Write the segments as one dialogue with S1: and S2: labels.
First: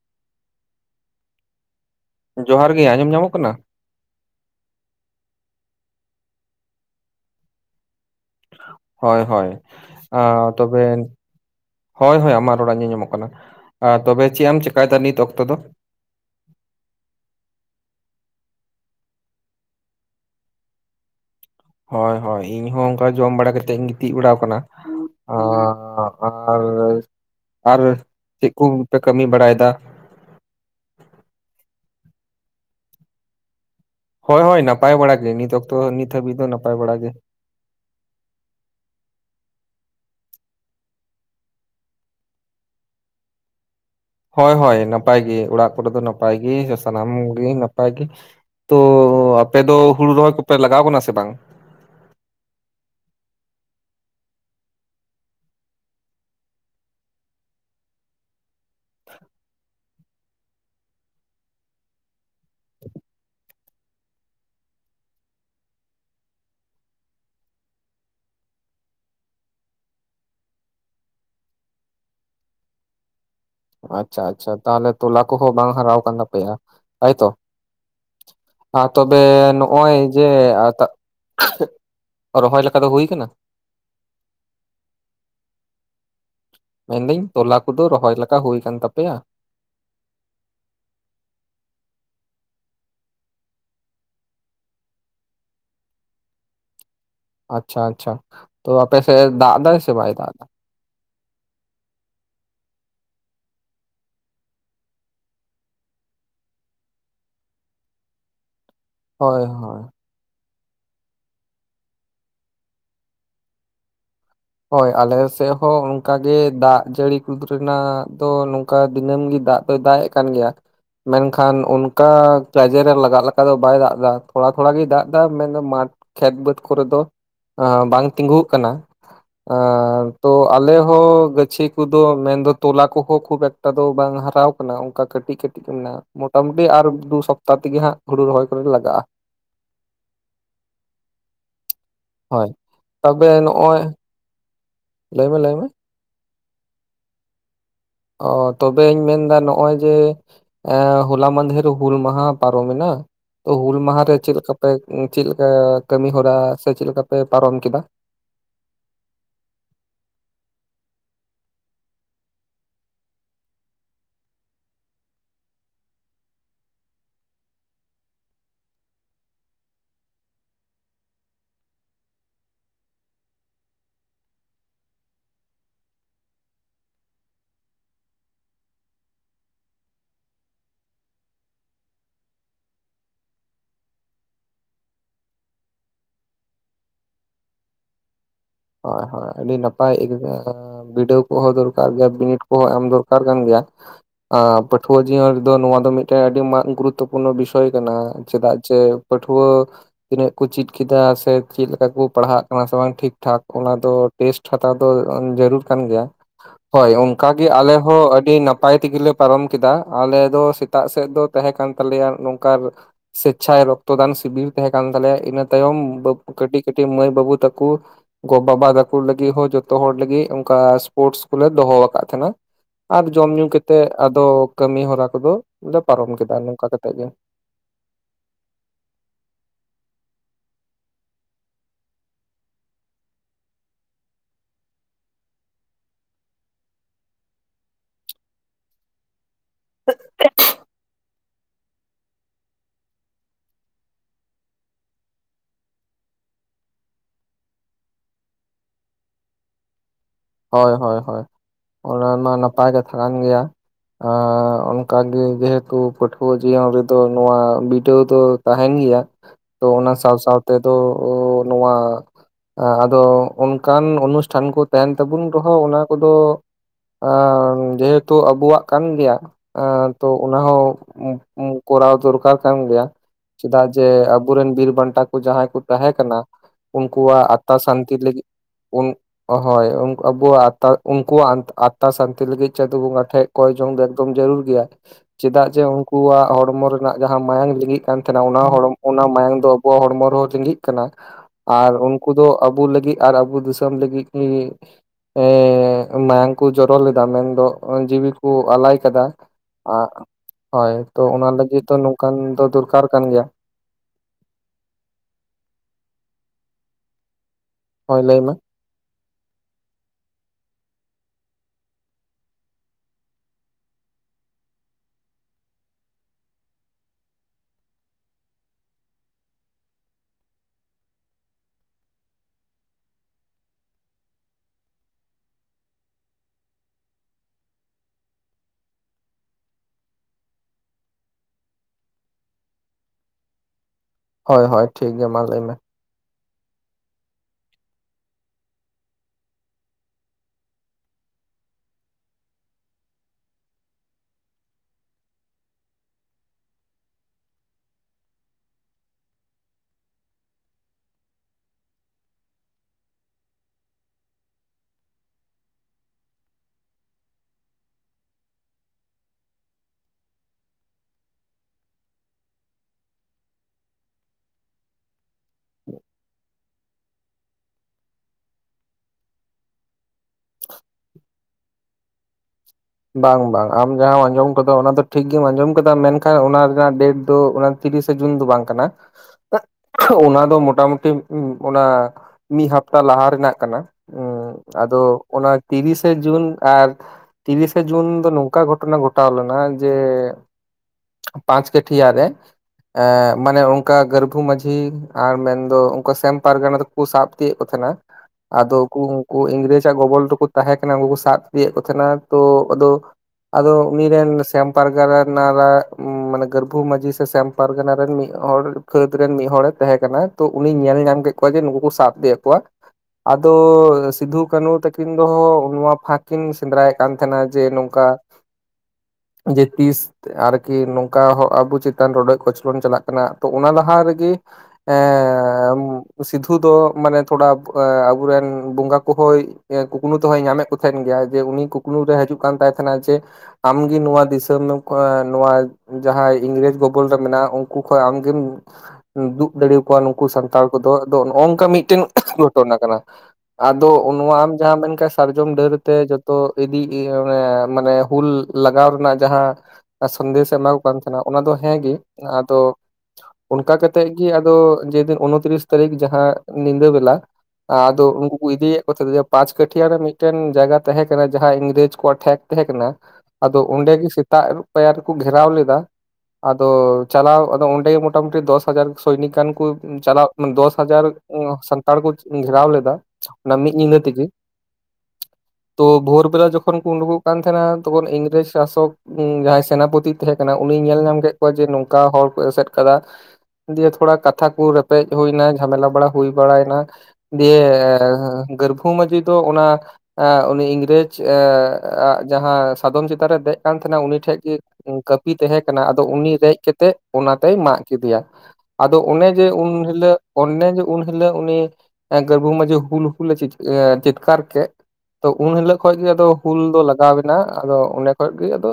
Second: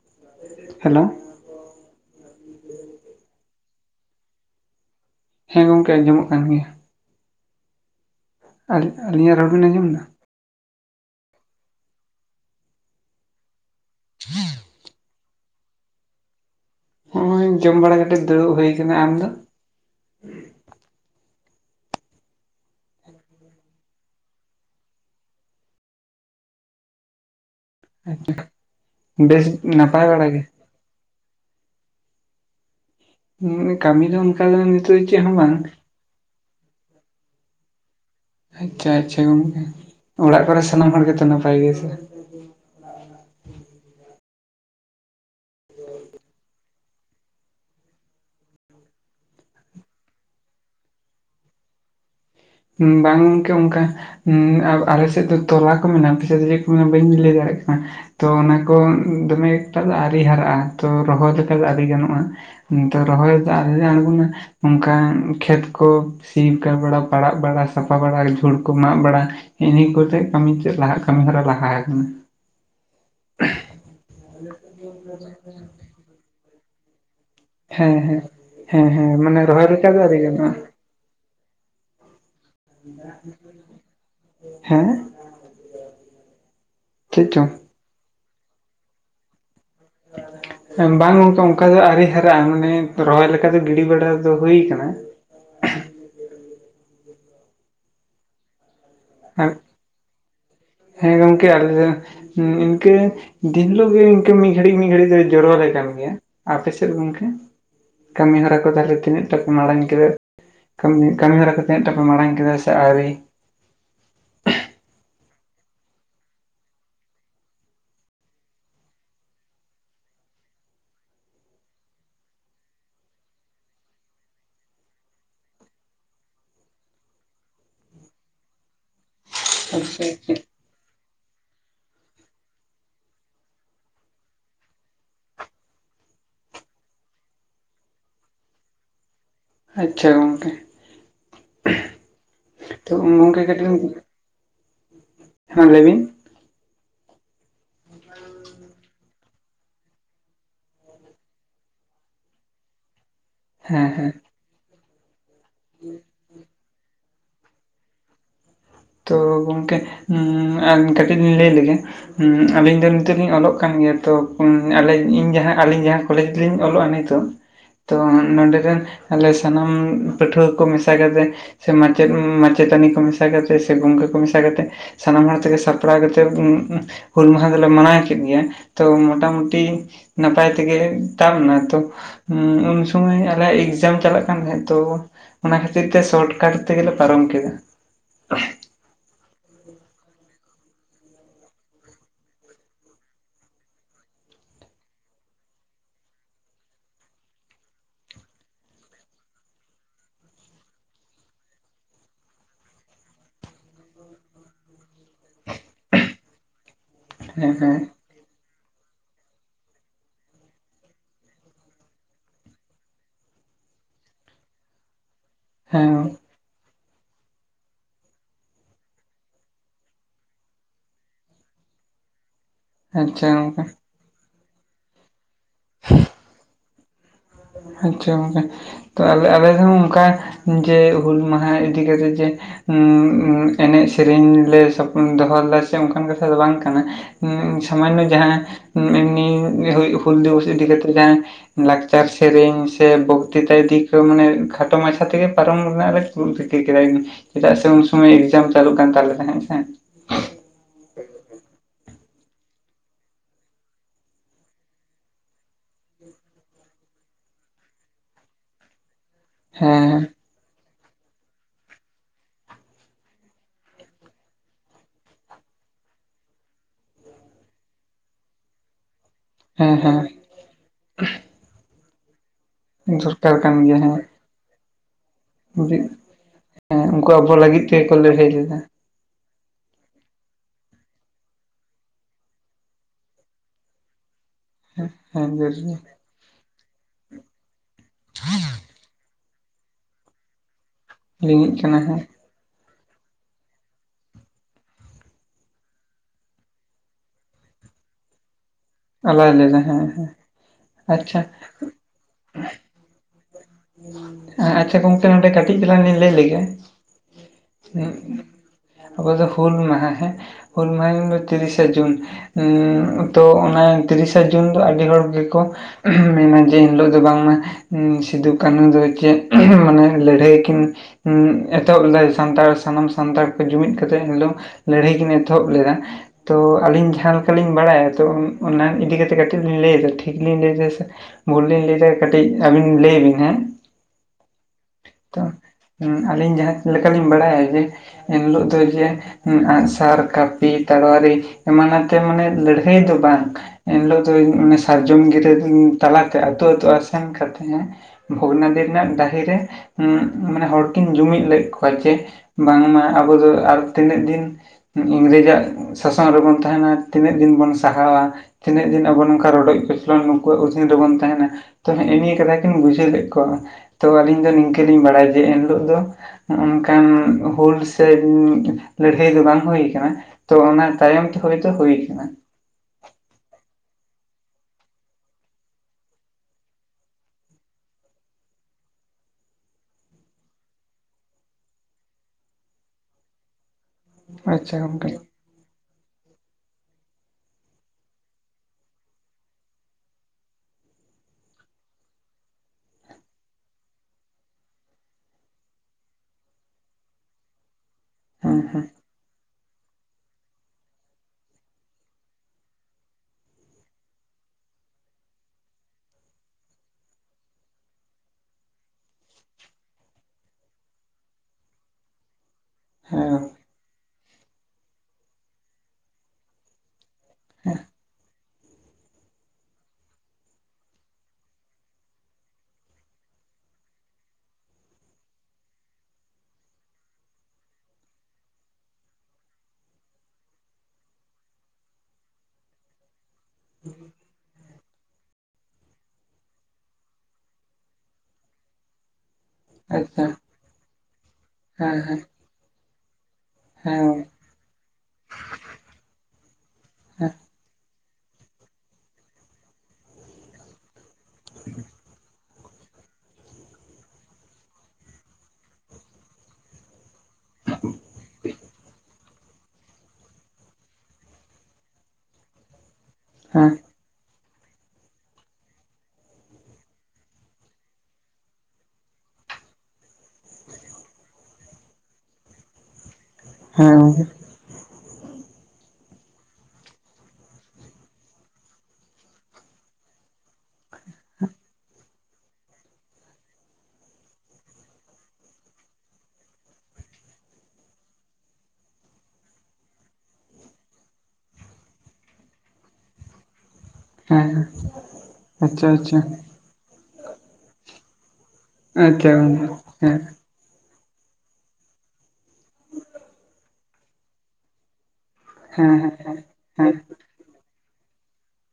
S1: [unintelligible] Hello
S2: ᱡᱚᱦᱟᱨ ᱜᱤ ᱟᱸᱡᱚᱢ ᱧᱟᱢᱚᱜ ᱠᱟᱱᱟ?
S1: ᱦᱮᱸ ᱜᱚᱝᱠᱮ ᱟᱸᱡᱚᱢᱚᱜ ᱠᱟᱱ ᱜᱮᱭᱟ।
S2: ᱦᱚᱭ
S1: ᱟᱹᱞᱤᱧᱟᱜ ᱨᱚᱲ
S2: ᱦᱚᱭ
S1: ᱵᱤᱱ ᱟᱸᱡᱚᱢ ᱮᱫᱟ
S2: ᱟᱸ.. ᱛᱚᱵᱮ ᱦᱚᱭ ᱦᱚᱭ ᱟᱢᱟᱜ ᱨᱚᱲ ᱟᱸᱡᱚᱢ ᱧᱟᱢᱚᱜ ᱠᱟᱱᱟ। ᱟᱸ ᱛᱚᱵᱮ ᱪᱮᱛ ᱮᱢ ᱪᱮᱠᱟᱭ ᱫᱟ ᱱᱤᱛ ᱚᱠᱛᱚ ᱫᱚ?
S1: ᱱᱚᱜ-ᱚᱭ ᱡᱚᱢ ᱵᱟᱲᱟ ᱠᱟᱛᱮᱫ ᱫᱩᱲᱩᱵ ᱦᱩᱭ ᱟᱠᱟᱱᱟ। ᱟᱢᱫᱚ?
S2: ᱦᱳᱭ ᱦᱳᱭ ᱤᱧᱦᱚᱸ ᱚᱱᱠᱟ ᱡᱚᱢ ᱵᱟᱲᱟ ᱠᱟᱛᱮᱫ ᱤᱧ ᱜᱤᱛᱤᱡ ᱵᱟᱲᱟ ᱠᱟᱱᱟ। ᱟᱸ ᱟᱨ ᱪᱮᱫ ᱠᱚᱯᱮ ᱠᱟᱹᱢᱤ ᱵᱟᱲᱟᱭ ᱫᱟ?
S1: ᱛᱟᱦᱮ ᱵᱟᱲᱟ ᱜᱮ ᱦᱩᱸ ᱠᱟᱹᱢᱤ
S2: ᱦᱳᱭ
S1: ᱚᱱᱠᱟ ᱫᱚ
S2: ᱦᱳᱭ ᱱᱟᱯᱟᱭ
S1: ᱱᱤᱛᱚᱜ ᱫᱚ
S2: ᱵᱟᱲᱟ
S1: ᱪᱮᱫ
S2: ᱜᱮ
S1: ᱦᱚᱸ
S2: ᱱᱤᱛ
S1: ᱵᱟᱝ
S2: ᱚᱠᱛᱚ ᱱᱤᱛ ᱦᱟᱹᱵᱤᱡ ᱫᱚ ᱱᱟᱯᱟᱭ ᱵᱟᱲᱟ ᱜᱮ।
S1: ᱟᱪᱪᱷᱟ ᱟᱪᱪᱷᱟ ᱜᱚᱢᱠᱮ ᱚᱲᱟᱜ ᱠᱚᱨᱮ ᱥᱟᱱᱟᱢ ᱦᱚᱲ ᱜᱮᱛᱚ ᱱᱟᱯᱟᱭ ᱜᱮ ᱥᱮ?
S2: ᱦᱳᱭ ᱦᱳᱭ ᱱᱟᱯᱟᱭᱜᱮ ᱚᱲᱟᱜ ᱠᱚᱨᱮ ᱫᱚ ᱱᱟᱯᱟᱭ ᱜᱮ ᱥᱟᱱᱟᱢ ᱠᱚ ᱜᱮ ᱱᱟᱯᱟᱭ ᱜᱮ। ᱛᱚ ᱟᱯᱮ ᱫᱚ ᱦᱩᱲᱩ ᱨᱚᱦᱚᱭ ᱠᱚᱯᱮ ᱞᱟᱜᱟᱣ ᱠᱟᱱᱟ ᱥᱮ ᱵᱟᱝ?
S1: ᱵᱟᱝ ᱜᱚᱢᱠᱮ ᱚᱱᱠᱟ ᱦᱮᱸ ᱟᱨ ᱟᱞᱮ ᱥᱮᱛ ᱫᱚ ᱛᱚᱞᱟ ᱠᱚ ᱢᱮᱱᱟ। ᱟᱯᱮ ᱥᱮᱛ ᱫᱚ ᱪᱮᱛ ᱠᱚ ᱢᱮᱱᱟ ᱵᱟᱹᱧ ᱞᱟᱹᱭ ᱫᱟᱲᱮᱭᱟᱜ ᱠᱟᱱᱟ? ᱛᱚ ᱚᱱᱟ ᱠᱚ ᱫᱚᱢᱮ ᱮᱠᱴᱟ ᱫᱚ ᱟᱹᱣᱨᱤ ᱦᱟᱨᱟᱜᱼᱟ ᱛᱚ ᱨᱚᱦᱚᱭ ᱞᱮᱠᱟ ᱫᱚ ᱟᱹᱣᱨᱤ ᱜᱟᱱᱚᱜᱼᱟ। ᱫᱚ ᱨᱚᱦᱚᱭ ᱫᱚ ᱟᱹᱣᱨᱤ ᱞᱮ ᱟᱬᱜᱚᱱᱟ ᱚᱱᱠᱟ ᱠᱷᱮᱛ ᱠᱚ ᱥᱤ ᱠᱚ ᱵᱟᱲᱟ। ᱯᱟᱲᱟᱜ ᱵᱟᱲᱟ ᱥᱟᱯᱷᱟ ᱵᱟᱲᱟ ᱡᱷᱩᱲ ᱠᱚ ᱢᱟᱜ ᱵᱟᱲᱟ ᱦᱤᱜᱼᱤ ᱱᱤᱭᱟᱹ ᱠᱚᱛᱮ ᱠᱟᱹᱢᱤ ᱪᱮᱫ ᱞᱟᱦᱟᱜ ᱠᱟᱹᱢᱤ ᱦᱚᱨᱟ ᱞᱟᱦᱟ ᱟᱠᱟᱱᱟ?
S2: ᱟᱪᱪᱷᱟ ᱟᱪᱪᱷᱟ ᱛᱟᱦᱚᱞᱮ ᱛᱚᱞᱟ ᱠᱚᱦᱚᱸ ᱵᱟᱝ ᱦᱟᱨᱟᱣ ᱠᱟᱱ ᱛᱟᱯᱮᱭᱟ ᱛᱟᱹᱭ ᱛᱚ?
S1: ᱦᱮᱸ ᱦᱮᱸ
S2: ᱟ
S1: ᱦᱮᱸ ᱦᱮᱸ
S2: ᱛᱚᱵᱮ
S1: ᱢᱟᱱᱮ ᱨᱚᱦᱚᱭ
S2: ᱱᱚᱜ
S1: ᱞᱮᱠᱟ
S2: ᱚᱭ
S1: ᱫᱚ ᱟᱹᱣᱨᱤ
S2: ᱡᱮ
S1: ᱜᱟᱱᱚᱜᱼᱟ
S2: ᱟᱛᱟ
S1: ᱦᱮᱸ
S2: ᱢᱮᱱᱫᱟᱹᱧ
S1: ᱪᱮᱫ ᱪᱚᱝ
S2: ᱛᱚᱞᱟ ᱠᱚᱫᱚ ᱨᱚᱦᱚᱭ ᱞᱮᱠᱟ ᱦᱩᱭ ᱠᱟᱱ ᱛᱟᱯᱮᱭᱟ?
S1: ᱵᱟᱝ ᱜᱚᱢᱠᱮ ᱚᱱᱠᱟ ᱫᱚ ᱟᱹᱣᱨᱤ ᱦᱟᱨᱟᱜᱼᱟ ᱢᱟᱱᱮ ᱨᱚᱦᱚᱭ ᱞᱮᱠᱟ ᱫᱚ ᱜᱤᱲᱤ ᱵᱟᱲᱟ ᱫᱚ ᱦᱩᱭ ᱠᱟᱱᱟ।
S2: ᱟᱪᱪᱷᱟ ᱟᱪᱪᱷᱟ ᱛᱚ ᱛᱯᱮ ᱥᱮᱛ ᱮ
S1: ᱟᱨ
S2: ᱫᱟᱜ ᱫᱟᱭ ᱥᱮ ᱵᱟᱭ ᱫᱟᱜ-ᱫᱟ?
S1: ᱦᱮᱸ ᱜᱚᱢᱠᱮ ᱟᱞᱮ ᱥᱮᱛ ᱦᱮᱸ ᱤᱱᱠᱟᱹ ᱫᱤᱱ ᱦᱤᱞᱳᱜ ᱜᱮ ᱤᱱᱠᱟᱹ ᱢᱤᱫ ᱜᱷᱟᱹᱲᱤᱡ ᱢᱤᱫ ᱜᱷᱟᱹᱲᱤᱡ ᱫᱚᱭ ᱡᱚᱨᱚ ᱟᱞᱮ ᱠᱟᱱ ᱜᱮᱭᱟ। ᱟᱯᱮ ᱥᱮᱛ ᱜᱚᱢᱠᱮ ᱠᱟᱹᱢᱤ ᱦᱚᱨᱟ ᱠᱚ ᱛᱟᱦᱚᱞᱮ ᱛᱤᱱᱟᱹᱜ ᱴᱟ
S2: ᱦᱳᱭ
S1: ᱯᱮ
S2: ᱦᱳᱭ
S1: ᱢᱟᱲᱟᱝ ᱠᱮᱫᱟ ᱠᱟᱹᱢᱤ ᱠᱟᱹᱢᱤ ᱦᱚᱨᱟ ᱠᱚ ᱛᱤᱱᱟᱹᱜ ᱴᱟ ᱯᱮ ᱢᱟᱲᱟᱝ ᱠᱮᱫᱟ ᱥᱮ ᱟᱹᱣᱨᱤ?
S2: ᱦᱳᱭ ᱟᱞᱮ ᱥᱮᱫ ᱦᱚᱸ ᱚᱱᱠᱟ ᱜᱮ ᱫᱟᱜ ᱡᱟᱹᱲᱤ ᱠᱩᱫ ᱨᱮᱱᱟᱜ ᱫᱚ ᱱᱚᱝᱠᱟ ᱫᱤᱱᱟᱹᱢ ᱜᱮ ᱫᱟᱜ ᱫᱟᱜᱼᱮᱜ ᱠᱟᱱ ᱜᱮᱭᱟ। ᱢᱮᱱᱠᱷᱟᱱ ᱚᱱᱠᱟ ᱠᱟᱡᱮ ᱨᱮ ᱞᱟᱜᱟᱜ ᱞᱮᱠᱟ ᱫᱚ ᱵᱟᱭ ᱫᱟᱜ ᱫᱟ ᱛᱷᱚᱲᱟ ᱛᱷᱚᱲᱟ ᱜᱮᱭ ᱫᱟᱜ ᱫᱟ ᱢᱮᱱᱫᱚ ᱢᱟᱴᱷ ᱠᱷᱮᱛ ᱵᱟᱹᱫᱽ ᱠᱚᱨᱮ ᱫᱚ ᱮᱸ ᱵᱟᱝ ᱛᱤᱜᱩ ᱠᱟᱱᱟ। ᱮᱸ
S1: ᱟᱪᱪᱷᱟ
S2: ᱛᱚ
S1: ᱟᱪᱪᱷᱟ
S2: ᱟᱞᱮ ᱦᱚᱸ ᱜᱟᱹᱪᱷᱤ ᱩᱱᱠᱩ ᱫᱚ ᱢᱮᱱᱫᱚ ᱛᱚᱞᱟ ᱠᱚᱠᱚ ᱠᱷᱩᱵ ᱮᱠᱴᱟ ᱫᱚ ᱵᱟᱝ ᱦᱟᱨᱟᱣ ᱠᱟᱱᱟ ᱚᱱᱠᱟ ᱠᱟᱹᱴᱤᱡ ᱠᱟᱹᱴᱤᱡ ᱢᱮᱱᱟᱜᱼᱟ। ᱢᱚᱴᱟᱢᱩᱴᱤ ᱟᱨ ᱫᱩ ᱥᱚᱯᱛᱟ ᱛᱮᱜᱮ ᱦᱟᱸᱜ ᱦᱩᱲᱩ ᱨᱚᱦᱚᱭ ᱠᱚᱨᱮ ᱞᱟᱜᱟᱜᱼᱟ।
S1: ᱟᱪᱪᱷᱟ ᱜᱚᱢᱠᱮ
S2: ᱦᱳᱭ
S1: ᱛᱚ ᱜᱚᱢᱠᱮ ᱠᱟᱹᱴᱤᱡ ᱮᱢ
S2: ᱞᱟᱹᱭᱢᱮ ᱞᱟᱹᱭᱢᱮ ᱚ ᱛᱚᱵᱮᱧ ᱢᱮᱱᱫᱟ ᱱᱚᱜᱼᱚᱭ ᱡᱮ ᱮ ᱦᱚᱞᱟ ᱢᱟᱫᱷᱮᱨ ᱦᱩᱞ ᱢᱟᱦᱟ ᱯᱟᱨᱚᱢᱮᱱᱟ ᱛᱚ ᱦᱩᱞ
S1: ᱦᱮᱸ ᱦᱮᱸ
S2: ᱢᱟᱦᱟᱮ ᱪᱮᱫ ᱞᱮᱠᱟ ᱟᱯᱮ ᱪᱮᱫ ᱞᱮᱠᱟ ᱠᱟᱹᱢᱤ ᱦᱚᱨᱟ ᱥᱮ ᱪᱮᱫ ᱞᱮᱠᱟ ᱯᱮ ᱯᱟᱨᱚᱢ ᱠᱮᱫᱟ
S1: ᱛᱚ ᱜᱚᱢᱠᱮ ᱠᱟᱹᱴᱤᱡ ᱞᱤᱧ ᱞᱟᱹᱭ ᱞᱮᱜᱮ ᱟᱞᱤᱧ ᱫᱚ ᱱᱤᱛᱚᱜ ᱞᱤᱧ ᱚᱞᱚᱜ ᱠᱟᱱ ᱜᱮᱭᱟ ᱛᱚ ᱤᱧ ᱡᱟᱦᱟᱸ ᱟᱞᱤᱧ ᱡᱟᱦᱟᱸ ᱠᱚᱞᱮᱡᱽ ᱨᱮᱞᱤᱧ ᱚᱞᱚᱜᱼᱟ ᱱᱤᱛᱚᱜ ᱛᱚ ᱱᱚᱰᱮ ᱨᱮᱱ ᱟᱞᱮ ᱥᱟᱱᱟᱢ ᱯᱟᱹᱴᱷᱩᱣᱟᱹ ᱠᱚ ᱢᱮᱥᱟ ᱠᱟᱛᱮ ᱥᱮ ᱢᱟᱪᱮᱫ ᱢᱟᱪᱮᱛᱟᱹᱱᱤ ᱠᱚ ᱢᱮᱥᱟ ᱠᱟᱛᱮᱫ ᱥᱮ ᱜᱚᱢᱠᱮ ᱠᱚ ᱢᱮᱥᱟ ᱠᱟᱛᱮᱫ ᱥᱟᱱᱟᱢ ᱦᱚᱲ ᱛᱮᱜᱮ ᱥᱟᱯᱲᱟᱣ ᱠᱟᱛᱮᱜ ᱵᱚᱱ ᱦᱩᱞ ᱢᱟᱦᱟ ᱫᱚᱞᱮ ᱢᱟᱱᱟᱣ ᱠᱮᱫ ᱜᱮᱭᱟ ᱛᱚ ᱢᱚᱴᱟᱢᱩᱴᱤ ᱱᱟᱯᱟᱭ ᱛᱮᱜᱮ ᱛᱟᱵ ᱱᱟ ᱛᱚ ᱦᱮᱸ ᱩᱱ ᱥᱚᱢᱚᱭ ᱟᱞᱮᱭᱟᱜ ᱮᱠᱡᱟᱢ ᱪᱟᱞᱟᱜ ᱠᱟᱱ ᱛᱟᱦᱮᱸ ᱛᱚ ᱚᱱᱟ ᱠᱷᱟᱹᱛᱤᱨ ᱛᱮ ᱥᱚᱴ ᱠᱟᱴ ᱛᱮᱜᱮᱞᱮ ᱯᱟᱨᱚᱢ ᱠᱮᱫᱟ [inaudible] [unintelligible]
S2: ᱦᱳᱭ ᱦᱳᱭ ᱟᱹᱰᱤ ᱱᱟᱯᱟᱭ ᱵᱤᱰᱟᱹᱣ ᱠᱚᱦᱚᱸ ᱫᱚᱨᱠᱟᱨ ᱜᱮᱭᱟ ᱵᱤᱱᱤᱰ ᱠᱚᱸᱦᱚᱸ ᱮᱢ ᱫᱚᱨᱠᱟᱨ ᱠᱟᱱ ᱜᱮᱭᱟ ᱯᱟᱹᱴᱷᱩᱣᱟᱹ ᱡᱤᱭᱚᱱ ᱨᱮᱫᱚ ᱱᱚᱣᱟ ᱫᱚ ᱢᱤᱫᱴᱮᱱ ᱟᱹᱰᱤ ᱜᱩᱨᱩᱛᱛᱚᱯᱩᱨᱱᱚ ᱵᱤᱥᱚᱭ ᱠᱟᱱᱟ ᱪᱮᱫᱟᱜ ᱡᱮ ᱯᱟᱹᱴᱷᱩᱣᱟᱹ ᱛᱤᱱᱟᱹᱜ ᱠᱚ ᱪᱮᱫ ᱠᱮᱫᱟ ᱥᱮ ᱪᱮᱫ ᱞᱮᱠᱟ ᱠᱚ ᱯᱟᱲᱦᱟᱜ ᱠᱟᱱᱟ ᱥᱮ ᱵᱟᱝ ᱴᱷᱤᱠ ᱴᱷᱟᱠ ᱚᱱᱟ ᱫᱚ ᱴᱮᱥᱴ ᱦᱟᱛᱟᱣ ᱫᱚ ᱡᱟᱹᱨᱩᱲ ᱠᱟᱱ ᱜᱮᱭᱟ ᱦᱳᱭ ᱚᱱᱠᱟ ᱜᱮ
S1: ᱦᱮᱸ ᱦᱮᱸ
S2: ᱟᱞᱮ ᱦᱚᱸ ᱟᱹᱰᱤ ᱱᱟᱼᱼ ᱼᱯᱟᱭ ᱛᱮ ᱜᱮᱞᱮ ᱯᱟᱨᱚᱢ ᱠᱮᱫᱟ ᱟᱞᱮ ᱫᱚ ᱥᱮᱛᱟᱜ ᱥᱮᱫ ᱫᱚ ᱛᱟᱦᱮᱸ ᱠᱟᱱ ᱛᱟᱞᱮᱭᱟ ᱱᱚᱝᱠᱟ ᱥᱮᱪᱪᱷᱟᱭ ᱨᱚᱠᱛᱚᱫᱟᱱ ᱥᱤᱵᱤᱨ ᱛᱟᱦᱮᱸ ᱠᱟᱱ ᱛᱟᱞᱮᱭᱟ ᱤᱱᱟᱹ ᱛᱟᱭᱚᱢ ᱠᱟᱹᱴᱤᱡ ᱠᱟᱹᱴᱤᱡ ᱢᱟᱹᱭ ᱵᱟᱹᱵᱩ ᱛᱟᱠᱚ ᱜᱚ ᱵᱟᱵᱟ ᱛᱟᱠᱚ ᱞᱟᱹᱜᱤᱫ ᱦᱚᱸ ᱡᱚᱛᱚ ᱦᱚᱲ ᱞᱟᱹᱜᱤᱫ ᱚᱱᱠᱟ ᱥᱯᱳᱴᱥ ᱠᱚᱞᱮ ᱫᱚᱦᱚᱣᱟ ᱟᱠᱟᱫ ᱛᱟᱦᱮᱸᱱᱟ ᱟᱨ
S1: ᱦᱮᱸ ᱟᱪᱪᱷᱟ
S2: ᱡᱚᱢ ᱧᱩ
S1: ᱜᱚᱝᱠᱮ
S2: ᱠᱟᱛᱮᱫ ᱟᱫᱚ ᱠᱟᱹᱢᱤ ᱦᱚᱨᱟ ᱠᱚᱫᱚ ᱞᱮ ᱯᱟᱨᱚᱢ ᱠᱮᱫᱟ ᱱᱚᱝᱠᱟ ᱠᱟᱛᱮᱫ ᱜᱮ
S1: ᱟᱪᱪᱷᱟ ᱜᱚᱝᱠᱮ ᱛᱚ ᱟᱞᱮ ᱟᱞᱮᱦᱚᱸ ᱚᱱᱠᱟ ᱡᱮ ᱦᱩᱞ ᱢᱟᱦᱟ ᱤᱫᱤ ᱠᱟᱛᱮᱜ ᱡᱮ ᱩᱸᱻ ᱮᱱᱮᱡ ᱥᱮᱨᱮᱧ ᱞᱮ ᱫᱚᱦᱚ ᱞᱮᱫᱟ ᱥᱮ ᱚᱱᱠᱟᱱ ᱠᱟᱛᱷᱟ ᱫᱚ ᱵᱟᱝ ᱠᱟᱱᱟ ᱥᱟᱢᱟᱱᱱᱚ ᱡᱟᱦᱟᱸ ᱮᱢᱱᱤ ᱦᱩᱞ ᱫᱤᱵᱚᱥ ᱤᱫᱤ ᱠᱟᱛᱮᱜ ᱡᱟᱦᱟᱸ ᱞᱟᱹᱠᱛᱤ ᱞᱟᱠᱪᱟᱨ ᱥᱮᱨᱮᱧ ᱥᱮ ᱵᱚᱠᱛᱤᱛᱟ ᱠᱚ ᱢᱟᱱᱮ ᱠᱷᱟᱴᱚ ᱢᱮᱪᱷᱟ ᱛᱮᱜᱮ ᱯᱟᱨᱚᱢ ᱨᱮᱱᱟᱜ ᱞᱮ ᱨᱤᱠᱟᱹ ᱠᱮᱫᱟ ᱪᱮᱫᱟᱜ ᱥᱮ ᱩᱱ ᱥᱚᱢᱚᱭ ᱮᱠᱡᱟᱢ ᱪᱟᱹᱞᱩᱜ ᱠᱟᱱ ᱛᱟᱞᱮ ᱛᱟᱦᱮᱸᱫ ᱥᱮ
S2: ᱦᱳᱭ ᱦᱳᱭ ᱦᱳᱭ ᱚᱱᱟ ᱢᱟ ᱱᱟᱯᱟᱭ ᱠᱟᱛᱷᱟ ᱠᱟᱱ ᱜᱮᱭᱟ ᱟᱨ ᱚᱱᱠᱟᱜᱮ ᱡᱮᱦᱮᱛᱩ ᱯᱟᱹᱴᱷᱩᱣᱟᱹ ᱡᱤᱭᱚᱱ ᱨᱮᱫᱚ ᱱᱚᱣᱟ ᱵᱤᱰᱟᱹᱣ ᱫᱚ ᱛᱟᱦᱮᱱ ᱜᱮᱭᱟ ᱛᱚ ᱚᱱᱟ
S1: ᱦᱮᱸ
S2: ᱥᱟᱶ ᱥᱟᱶᱛᱮ ᱛᱮᱫᱚ ᱱᱚᱣᱟ ᱟᱫᱚ ᱚᱱᱠᱟᱱ ᱚᱱᱩᱥᱴᱷᱟᱱ ᱠᱚ ᱛᱟᱦᱮᱱ ᱛᱟᱵᱩᱱ ᱨᱮᱦᱚᱸ ᱚᱱᱟ ᱠᱚᱫᱚᱻ ᱡᱮᱦᱮᱛᱩ ᱟᱵᱚᱣᱟᱜ ᱠᱟᱱ ᱜᱮᱭᱟ
S1: ᱦᱮᱸ
S2: ᱮᱸᱻ ᱛᱚ
S1: ᱦᱮᱸ
S2: ᱚᱱᱟᱦᱚᱸ ᱠᱚᱨᱟᱣ ᱫᱚᱨᱠᱟᱨ ᱠᱟᱱ ᱜᱮᱭᱟ
S1: ᱫᱚᱨᱠᱟᱨ ᱠᱟᱱ
S2: ᱪᱮᱫᱟᱜ
S1: ᱜᱮᱭᱟ
S2: ᱡᱮ
S1: ᱦᱮᱸ
S2: ᱟᱵᱚ ᱨᱮᱱ ᱵᱤᱨ ᱵᱟᱱᱴᱟ ᱠᱚ ᱡᱟᱦᱟᱸᱭ ᱠᱚ
S1: ᱦᱮᱸ
S2: ᱛᱟᱦᱮᱸ ᱠᱟᱱᱟ
S1: ᱩᱱᱠᱩ
S2: ᱩᱱᱠᱩᱣᱟᱜ
S1: ᱟᱵᱚ
S2: ᱟᱛᱛᱟ
S1: ᱞᱟᱹᱜᱤᱫ ᱛᱮᱜᱮ
S2: ᱥᱟᱱᱛᱤ
S1: ᱠᱚ
S2: ᱞᱟᱹᱜᱤᱫ
S1: ᱞᱟᱹᱲᱦᱟᱹᱭ ᱞᱮᱫᱟ
S2: ᱚ ᱦᱳᱭ ᱟᱵᱚᱣᱟᱜ ᱟᱛᱛᱟ ᱩᱱᱠᱩᱣᱟᱜ ᱟᱛᱛᱟ ᱥᱟᱱᱛᱤ ᱞᱟᱹᱜᱤᱫ ᱪᱟᱸᱫᱳ ᱵᱚᱸᱜᱟ ᱴᱷᱮᱡ ᱠᱚᱭ ᱡᱚᱝ ᱫᱚ ᱮᱠᱫᱚᱢ ᱡᱟᱹᱨᱩᱲ ᱜᱮᱭᱟ
S1: ᱦᱮᱸ
S2: ᱪᱮᱫᱟᱜ ᱡᱮ
S1: ᱡᱟᱹᱨᱩᱨᱤ
S2: ᱩᱱᱠᱩᱣᱟᱜ ᱦᱚᱲᱢᱚ ᱨᱮ ᱼᱱᱟᱜ ᱡᱟᱦᱟᱸ ᱢᱟᱭᱟᱝ ᱞᱤᱸᱜᱤᱜ ᱠᱟᱱ ᱛᱟᱦᱮᱱᱟ ᱚᱱᱟ ᱦᱚᱲᱚ ᱚᱱᱟ ᱢᱟᱭᱟᱝ ᱫᱚ ᱟᱵᱚᱣᱟᱜ ᱦᱚᱲᱢᱚ ᱨᱮᱦᱚᱸ ᱞᱤᱸᱜ ᱼᱜᱤᱜ ᱠᱟᱱᱟ
S1: ᱞᱤᱸᱜᱤᱜ
S2: ᱟᱨ
S1: ᱠᱟᱱᱟ ᱦᱮᱸ
S2: ᱩᱱᱠᱩ ᱫᱚ ᱟᱵᱩ ᱞᱟᱹᱜᱤᱫ ᱟᱨ ᱟᱵᱚ ᱫᱤᱥᱚᱢ ᱞᱟᱹᱜᱤᱫ ᱮᱸᱻ ᱢᱟᱭᱟᱝ ᱠᱚ ᱡᱚᱨᱚ ᱞᱮᱫᱟ ᱢᱮᱱᱫᱚ ᱡᱤᱣᱤ ᱠᱚ ᱟᱞᱟᱭ
S1: ᱟᱞᱟᱭ ᱞᱮᱫᱟ ᱦᱮᱸ ᱦᱮᱸ
S2: ᱦᱳᱭ ᱛᱚ
S1: ᱟᱪᱪᱷᱟ
S2: ᱚᱱᱟ ᱞᱟᱹᱜᱤᱫ ᱫᱚ ᱱᱚᱝᱠᱟᱱ ᱫᱚ ᱫᱚᱨᱠᱟᱨ ᱠᱟᱱ ᱜᱮᱭᱟ
S1: ᱟᱪᱪᱷᱟ ᱜᱚᱢᱠᱮ ᱱᱚᱰᱮ ᱠᱟᱹᱴᱤᱡ ᱪᱟᱞᱟᱝ ᱞᱤᱧ ᱞᱟᱹᱭ ᱞᱮᱜᱮ ᱦᱮᱸ
S2: ᱦᱳᱭ ᱞᱟᱹᱭ ᱢᱮ
S1: ᱟᱵᱚ ᱫᱚ ᱦᱩᱞ ᱢᱟᱦᱟ ᱦᱮᱸ ᱦᱩᱞ ᱢᱟᱦᱟ ᱢᱮᱱᱫᱚ ᱛᱤᱨᱤᱥᱟ ᱡᱩᱱ ᱛᱚ ᱛᱤᱨᱤᱥᱟ ᱡᱩᱱ ᱫᱚ ᱟᱹᱰᱤ ᱦᱚᱲ ᱜᱮᱠᱚ ᱢᱮᱱᱟ ᱡᱮ ᱮᱱ ᱦᱤᱞᱳᱜ ᱫᱚ ᱵᱟᱝᱢᱟ ᱥᱤᱫᱷᱩ ᱠᱟᱹᱱᱦᱩ ᱫᱚ ᱪᱮᱫ ᱢᱟᱱᱮ ᱞᱟᱹᱲᱦᱟᱹᱭ ᱠᱤᱱ ᱮᱛᱚᱦᱚᱵ ᱞᱮᱫᱟᱭ ᱥᱟᱱᱛᱟᱲ ᱥᱟᱱᱟᱢ ᱥᱟᱱᱛᱟᱲ ᱠᱚ ᱡᱩᱢᱤᱫ ᱠᱟᱛᱮ ᱞᱟᱹᱲᱦᱟᱹᱭ ᱠᱤᱱ ᱮᱛᱚᱦᱚᱵ ᱞᱮᱫᱟ ᱛᱚ ᱟᱹᱞᱤᱧ ᱡᱟᱦᱟᱸ ᱞᱮᱠᱟ ᱞᱤᱧ ᱵᱟᱲᱟᱭᱟ ᱛᱚ ᱚᱱᱟ ᱤᱫᱤ ᱠᱟᱛᱮ ᱠᱟᱹᱴᱤᱡ ᱞᱤᱧ ᱞᱟᱹᱭᱮᱫᱟ ᱴᱷᱤᱠ ᱞᱤᱧ ᱞᱟᱹᱭᱮᱫᱟ ᱥᱮ ᱵᱷᱩᱞ ᱞᱤᱧ ᱞᱟᱹᱭ ᱮᱫᱟ ᱠᱟᱹᱴᱤᱡ ᱟᱹᱵᱤᱱ ᱞᱟᱹᱭ ᱟᱵᱤᱱ ᱦᱮᱸ ᱾
S2: ᱦᱳᱭ ᱦᱳᱭ ᱴᱷᱤᱠ ᱜᱮᱭᱟ ᱢᱟ ᱞᱟᱹᱭ ᱢᱮ ᱾
S1: ᱟᱹᱞᱤᱧ ᱡᱟᱦᱟᱸ ᱞᱮᱠᱟᱞᱤᱧ ᱵᱟᱲᱟᱭᱟ ᱡᱮ ᱮᱱᱦᱤᱞᱳᱜ ᱫᱚ ᱡᱮ ᱟᱸᱜ ᱥᱟᱨ ᱠᱟᱹᱯᱤ ᱛᱟᱲᱣᱟᱨᱤ ᱮᱢᱟᱱ ᱛᱮ ᱢᱟᱱᱮ ᱞᱟᱹᱲᱦᱟᱹᱭ ᱫᱚ ᱵᱟᱝ ᱮᱱᱦᱤᱞᱳᱜ ᱫᱚ ᱥᱟᱨᱡᱚᱢ ᱜᱤᱨᱟᱹ ᱛᱟᱞᱟᱛᱮ ᱟᱹᱛᱩ ᱟᱹᱛᱩ ᱥᱮᱱ ᱠᱟᱛᱮ ᱵᱷᱚᱜᱽᱱᱟᱰᱤ ᱨᱮᱱᱟᱜ ᱰᱟᱹᱦᱤᱨᱮ ᱢᱟᱱᱮ ᱦᱚᱲ ᱠᱤᱱ ᱡᱩᱢᱤᱫ ᱞᱮᱫ ᱠᱚᱣᱟ ᱡᱮ ᱵᱟᱝ ᱢᱟ ᱟᱵᱚ ᱫᱚ ᱟᱨ ᱛᱤᱱᱟᱹᱜ ᱫᱤᱱ ᱤᱝᱨᱮᱡᱟᱜ ᱥᱟᱥᱚᱱ ᱨᱮᱵᱚᱱ ᱛᱟᱦᱮᱱᱟ ᱛᱤᱱᱟᱹᱜ ᱫᱤᱱ ᱵᱚᱱ ᱥᱟᱦᱟᱣᱟ ᱛᱤᱱᱟᱹᱜ ᱫᱤᱱ ᱟᱵᱚ ᱱᱚᱝᱠᱟ ᱨᱚᱰᱚᱡ ᱠᱚᱪᱞᱚᱱ ᱱᱩᱠᱩᱣᱟᱜ ᱚᱫᱷᱤᱱ ᱨᱮᱵᱚᱱ ᱛᱟᱦᱮᱱᱟ ᱛᱚ ᱦᱮᱸᱼ ᱮ ᱱᱤᱭᱟᱹ ᱠᱟᱛᱷᱟ ᱠᱤᱱ ᱵᱩᱡᱷᱟᱹᱣ ᱞᱮᱫ ᱠᱚᱣᱟ ᱛᱳ ᱟᱹᱞᱤᱧ ᱫᱚ ᱱᱤᱝᱠᱟᱹ ᱞᱤᱧ ᱵᱟᱲᱟᱭᱟ ᱡᱮ ᱮᱱᱦᱤᱞᱳᱜ ᱫᱚ ᱚᱱᱠᱟᱱ ᱦᱩᱞ ᱥᱮ ᱞᱟᱹᱲᱦᱟᱹᱭ ᱫᱚ ᱵᱟᱝ ᱦᱩᱭ ᱟᱠᱟᱱᱟ ᱛᱚ ᱚᱱᱟ ᱛᱟᱭᱚᱢ ᱛᱮ ᱦᱚᱭᱛᱳ ᱦᱩᱭ ᱟᱠᱟᱱᱟ ᱾
S2: ᱵᱟᱝ ᱵᱟᱝ ᱟᱢ ᱡᱟᱦᱟᱸᱟᱢ ᱟᱸᱡᱚᱢ ᱟᱠᱟᱫᱟ ᱚᱱᱟ ᱫᱚ ᱴᱷᱤᱠ ᱜᱮᱢ ᱟᱸᱡᱚᱢ ᱟᱠᱟᱫᱟ ᱢᱮᱱᱠᱷᱟᱱ ᱚᱱᱟ ᱨᱮᱱᱟᱜ ᱰᱮᱹᱴ ᱫᱚ ᱛᱤᱨᱤᱥᱮ ᱡᱩᱱ ᱫᱚ ᱵᱟᱝ ᱠᱟᱱᱟ ᱾ ᱚᱱᱟ ᱫᱚ ᱢᱚᱴᱟᱢᱩᱴᱤ ᱚᱱᱟ ᱢᱤᱫ ᱦᱟᱯᱛᱟ ᱞᱟᱦᱟ ᱨᱮᱱᱟᱜ ᱠᱟᱱᱟ ᱾ ᱦᱮᱸ
S1: ᱟᱪᱪᱷᱟ
S2: ᱟᱫᱚ
S1: ᱜᱚᱝᱠᱮ
S2: ᱚᱱᱟ ᱛᱤᱨᱤᱥᱮ ᱡᱩᱱ ᱟᱨ ᱛᱤᱨᱤᱥᱮ ᱡᱩᱱ ᱫᱚ ᱱᱚᱝᱠᱟ ᱜᱷᱚᱴᱚᱱᱟ ᱜᱷᱚᱴᱟᱣ ᱞᱮᱱᱟ ᱡᱮ ᱯᱟᱸᱪ ᱠᱮᱴᱷᱤᱭᱟ ᱨᱮ ᱮ ᱢᱟᱱᱮ ᱚᱱᱠᱟ ᱜᱚᱨᱵᱷᱩ ᱢᱟᱡᱷᱤ ᱟᱨ ᱢᱮᱱᱫᱚ ᱚᱱᱠᱟ ᱥᱮᱢ ᱯᱟᱨᱜᱟᱱᱟ ᱫᱚ ᱠᱚ ᱥᱟᱵ ᱛᱤᱭᱳ ᱮᱫ ᱠᱚ ᱛᱟᱦᱮᱱᱟ ᱾
S1: ᱦᱮᱸ
S2: ᱟᱫᱚ
S1: ᱦᱮᱸ
S2: ᱩᱱᱠᱩ ᱤᱝᱨᱮᱡ ᱟᱜ ᱜᱚᱵᱚᱞ ᱨᱮᱠᱚ ᱛᱟᱦᱮᱸ ᱠᱟᱱᱟ ᱩᱱᱠᱩ ᱥᱟᱵ ᱤᱫᱤᱭᱮᱫ ᱠᱚ ᱛᱟᱦᱮᱸᱱᱟ ᱛᱚ ᱟᱫᱚ ᱟᱫᱚ ᱩᱱᱤ ᱨᱮᱱ ᱥᱮᱢ ᱯᱟᱨᱜᱟᱨ ᱨᱮᱱᱟᱜ ᱢᱟᱱᱮ ᱜᱚᱨᱵᱷᱚ ᱢᱟᱡᱷᱤ ᱥᱮ ᱥᱮᱢ ᱯᱟᱨᱜᱟᱱᱟ ᱨᱮᱱ ᱢᱤᱫ ᱦᱚᱲ ᱠᱷᱟᱹᱫᱽ ᱨᱮᱱ ᱢᱤᱫ ᱦᱚᱲᱮ ᱛᱟᱦᱮᱸ ᱠᱟᱱᱟ ᱛᱚ ᱩᱱᱤ ᱧᱮᱞ ᱧᱟᱢ ᱠᱮᱫ ᱠᱚᱣᱟ ᱡᱮ ᱱᱩᱠᱩ ᱠᱚ ᱥᱟᱵ ᱤᱫᱤᱭᱮᱫ ᱠᱚᱣᱟ ᱾
S1: ᱦᱮᱸ
S2: ᱟᱫᱚ ᱥᱤᱫᱩ ᱠᱟᱹᱱᱦᱩ ᱛᱟᱹᱠᱤᱱ ᱫᱚ ᱱᱚᱣᱟ ᱯᱷᱟᱸᱠ ᱠᱤᱱ ᱥᱮᱸᱫᱽᱨᱟᱭᱮᱫ ᱠᱟᱱ ᱛᱟᱦᱮᱸᱱᱟ ᱡᱮ ᱱᱚᱝᱠᱟ ᱡᱮ ᱛᱤᱥ ᱟᱨᱠᱤ ᱱᱚᱝᱠᱟ ᱟᱵᱚ ᱪᱮᱛᱟᱱ ᱨᱚᱰᱚᱡ ᱠᱚᱪᱞᱚᱱ ᱪᱟᱞᱟᱜ ᱠᱟᱱᱟ ᱛᱚ ᱚᱱᱟ ᱞᱟᱦᱟ ᱨᱮᱜᱮ ᱮ ᱥᱤᱫᱷᱩ ᱫᱚ ᱢᱟᱱᱮ ᱛᱷᱚᱲᱟ ᱟᱵᱚ ᱨᱮᱱ ᱵᱚᱸᱜᱟ ᱠᱚᱦᱚᱭ ᱠᱩᱠᱢᱩ ᱛᱮᱦᱚᱸᱭ ᱧᱟᱢᱮᱫ ᱠᱚ ᱛᱟᱦᱮᱱ ᱜᱮᱭᱟ ᱡᱮ ᱩᱱᱤ ᱠᱩᱠᱢᱩ ᱨᱮᱭ ᱦᱤᱡᱩᱜ ᱠᱟᱱ ᱛᱟᱦᱮᱱᱟ ᱡᱮ ᱟᱢᱜᱮ ᱱᱚᱣᱟ ᱫᱤᱥᱚᱢᱮᱢ ᱱᱚᱣᱟ ᱡᱟᱦᱟᱸᱭ ᱤᱝᱨᱮᱡᱽ ᱜᱚᱵᱚᱞ ᱨᱮ ᱢᱮᱱᱟᱜ ᱩᱱᱠᱩ ᱠᱷᱚᱡ ᱟᱢᱜᱮᱢ ᱫᱩᱜ ᱫᱟᱲᱮ ᱟᱠᱚᱣᱟ ᱱᱩᱠᱩ
S1: ᱟᱪᱪᱷᱟ
S2: ᱥᱟᱱᱛᱟᱲ ᱠᱚᱫᱚ ᱟᱫᱚ ᱱᱚᱜ ᱱᱚᱝᱠᱟ
S1: ᱦᱮᱸ
S2: ᱢᱤᱫᱴᱮᱱ
S1: ᱦᱮᱸ
S2: ᱜᱷᱚᱴᱚᱱᱟ ᱠᱟᱱᱟ ᱟᱫᱚ
S1: ᱦᱮᱸ
S2: ᱱᱚᱣᱟ ᱟᱢ ᱡᱟᱦᱟᱸ ᱢᱮᱱᱠᱷᱟᱱ ᱥᱟᱨᱡᱚᱢ ᱰᱟᱹᱨᱛᱮ ᱡᱚᱛᱚ ᱡᱩᱫᱤ ᱜᱮ
S1: ᱦᱮᱸ
S2: ᱚᱱᱮ ᱢᱟᱱᱮ ᱦᱩᱞ ᱞᱟᱜᱟᱣ ᱨᱮᱱᱟᱜ ᱡᱟᱦᱟᱸ ᱥᱚᱱᱫᱮᱥᱮ ᱮᱢᱟ ᱠᱚ ᱠᱟᱱ ᱛᱟᱦᱮᱸᱱᱟ ᱚᱱᱟ ᱫᱚ ᱦᱮᱸ ᱜᱮ ᱟᱫᱚ ᱚᱱᱠᱟ ᱠᱟ ᱠᱟᱛᱮ ᱜᱮ ᱟᱫᱚ ᱡᱮᱫᱤᱱ ᱩᱱᱛᱤᱨᱤᱥ ᱛᱟᱹᱨᱤᱠᱷ ᱡᱟᱦᱟᱸ ᱧᱤᱫᱟᱹ ᱵᱮᱞᱟ ᱟᱫᱚ ᱩᱱᱠᱩ ᱤᱫᱤᱭᱮᱫ ᱠᱚ ᱛᱟᱦᱮᱸ ᱯᱟᱸᱪ ᱠᱟᱴᱷᱤᱭᱟ ᱨᱮ ᱢᱤᱫᱴᱮᱱ ᱡᱟᱭᱜᱟ ᱛᱟᱦᱮ ᱠᱟᱱᱟ ᱡᱟᱦᱟᱸ ᱤᱝᱨᱮᱡᱽ ᱠᱚᱣᱟᱜ ᱴᱷᱮᱠ ᱛᱟᱦᱮᱸ ᱠᱟᱱᱟ ᱟᱫᱚ
S1: ᱦᱮᱸ
S2: ᱚᱸᱰᱮᱜᱮ ᱥᱮᱛᱟᱜ ᱯᱟᱭᱟᱨ ᱨᱮᱠᱚ ᱜᱷᱮᱨᱟᱣ ᱞᱮᱫᱟ ᱾ ᱟᱫᱚ ᱪᱟᱞᱟᱣ ᱟᱫᱚ ᱚᱸᱰᱮ ᱜᱮ ᱢᱚᱴᱟᱢᱩᱴᱤ ᱫᱚᱥ ᱦᱟᱡᱟᱨ ᱥᱚᱭᱱᱤᱠ ᱜᱟᱱ ᱠᱚ ᱪᱟᱞᱟᱣ ᱫᱚᱥ ᱦᱟᱡᱟᱨ ᱥᱟᱱᱛᱟᱲ ᱠᱚ ᱜᱷᱮᱨᱟᱣ ᱞᱮᱫᱟ ᱾ ᱚᱱᱟ ᱢᱤᱫ ᱧᱤᱫᱟᱹ ᱛᱮ
S1: ᱦᱮᱸ
S2: ᱜᱮ ᱛᱚ ᱵᱷᱳᱨ ᱵᱟ ᱵᱮᱞᱟ ᱡᱚᱠᱷᱚᱱ ᱠᱚ ᱩᱰᱩᱠᱚᱜ ᱠᱟᱱ ᱛᱟᱦᱮᱱᱟ ᱛᱚᱠᱷᱚᱱ ᱤᱝᱨᱮᱡᱽ ᱥᱟᱥᱚᱠ ᱡᱟᱦᱟᱸᱭ ᱥᱮᱱᱟᱯᱚᱛᱤ ᱛᱟᱦᱮᱸ ᱠᱟᱱᱟ ᱩᱱᱤ ᱧᱮᱞ ᱧᱟᱢ ᱠᱮᱫ ᱠᱚᱣᱟ ᱡᱮ ᱱᱚᱝᱠᱟ ᱦᱚᱲ ᱠᱚ ᱮᱥᱮᱫ ᱠᱟᱫᱟ ᱫᱤᱭᱮ ᱛᱷᱚᱲᱟ ᱠᱟᱛᱷᱟ ᱠᱚ ᱨᱮᱯᱮᱡ ᱦᱩᱭᱱᱟ ᱡᱷᱟᱢᱮᱞᱟ ᱵᱟᱲᱟ ᱦᱳᱭ ᱵᱟᱲᱟᱭᱱᱟ ᱫᱤᱭᱮ ᱜᱚᱨᱵᱷᱩ ᱢᱟᱡᱷᱤ ᱫᱚ ᱚᱱᱟ ᱩᱱᱤ ᱤᱝᱨᱮᱡᱽ ᱮ ᱡᱟᱦᱟᱸ ᱥᱟᱫᱚᱢ ᱪᱮᱛᱟᱱ ᱨᱮᱭ ᱫᱮᱡ ᱠᱟᱱ ᱛᱟᱦᱮᱱᱟ ᱩᱱᱤ
S1: ᱜᱚᱝᱠᱮ
S2: ᱴᱷᱮᱱ ᱜᱮ
S1: ᱦᱮᱸ ᱦᱮᱸ
S2: ᱠᱟᱹᱯᱤ ᱛᱟᱦᱮᱸ ᱠᱟᱱᱟ
S1: ᱟᱪᱪᱷᱟ ᱟᱪᱪᱷᱟ
S2: ᱟᱫᱚ ᱩᱱᱤ
S1: ᱟᱪᱪᱷᱟ
S2: ᱨᱮᱡ ᱠᱟᱛᱮ ᱚᱱᱟᱛᱮᱭ ᱢᱟᱜ ᱠᱮᱫᱮᱭᱟ ᱾ ᱟᱫᱚ
S1: ᱜᱚᱝᱠᱮ ᱦᱮᱸ
S2: ᱚᱱᱮ ᱡᱮ ᱩᱱ ᱦᱤᱞᱳᱜ
S1: ᱦᱮᱸ
S2: ᱚᱱᱮ ᱡᱮ ᱩᱱ ᱦᱤᱞ ᱩᱱᱤ ᱜᱚᱨᱵᱷᱩ ᱦᱩᱞ ᱦᱩᱞᱮ ᱪᱤᱛᱠᱟᱨ ᱠᱮ ᱩᱱ
S1: ᱦᱮᱸ
S2: ᱦᱤᱞᱳᱜ ᱠᱷᱚᱡ ᱜᱮ
S1: ᱦᱮᱸ
S2: ᱟᱫᱚ ᱦᱩᱞ ᱫᱚ
S1: ᱦᱮᱸ
S2: ᱞᱟᱜᱟᱣ ᱮᱱᱟ, ᱟᱫᱚ ᱚᱸᱰᱮ ᱠᱷᱚᱡ ᱜᱮ ᱟᱫᱚ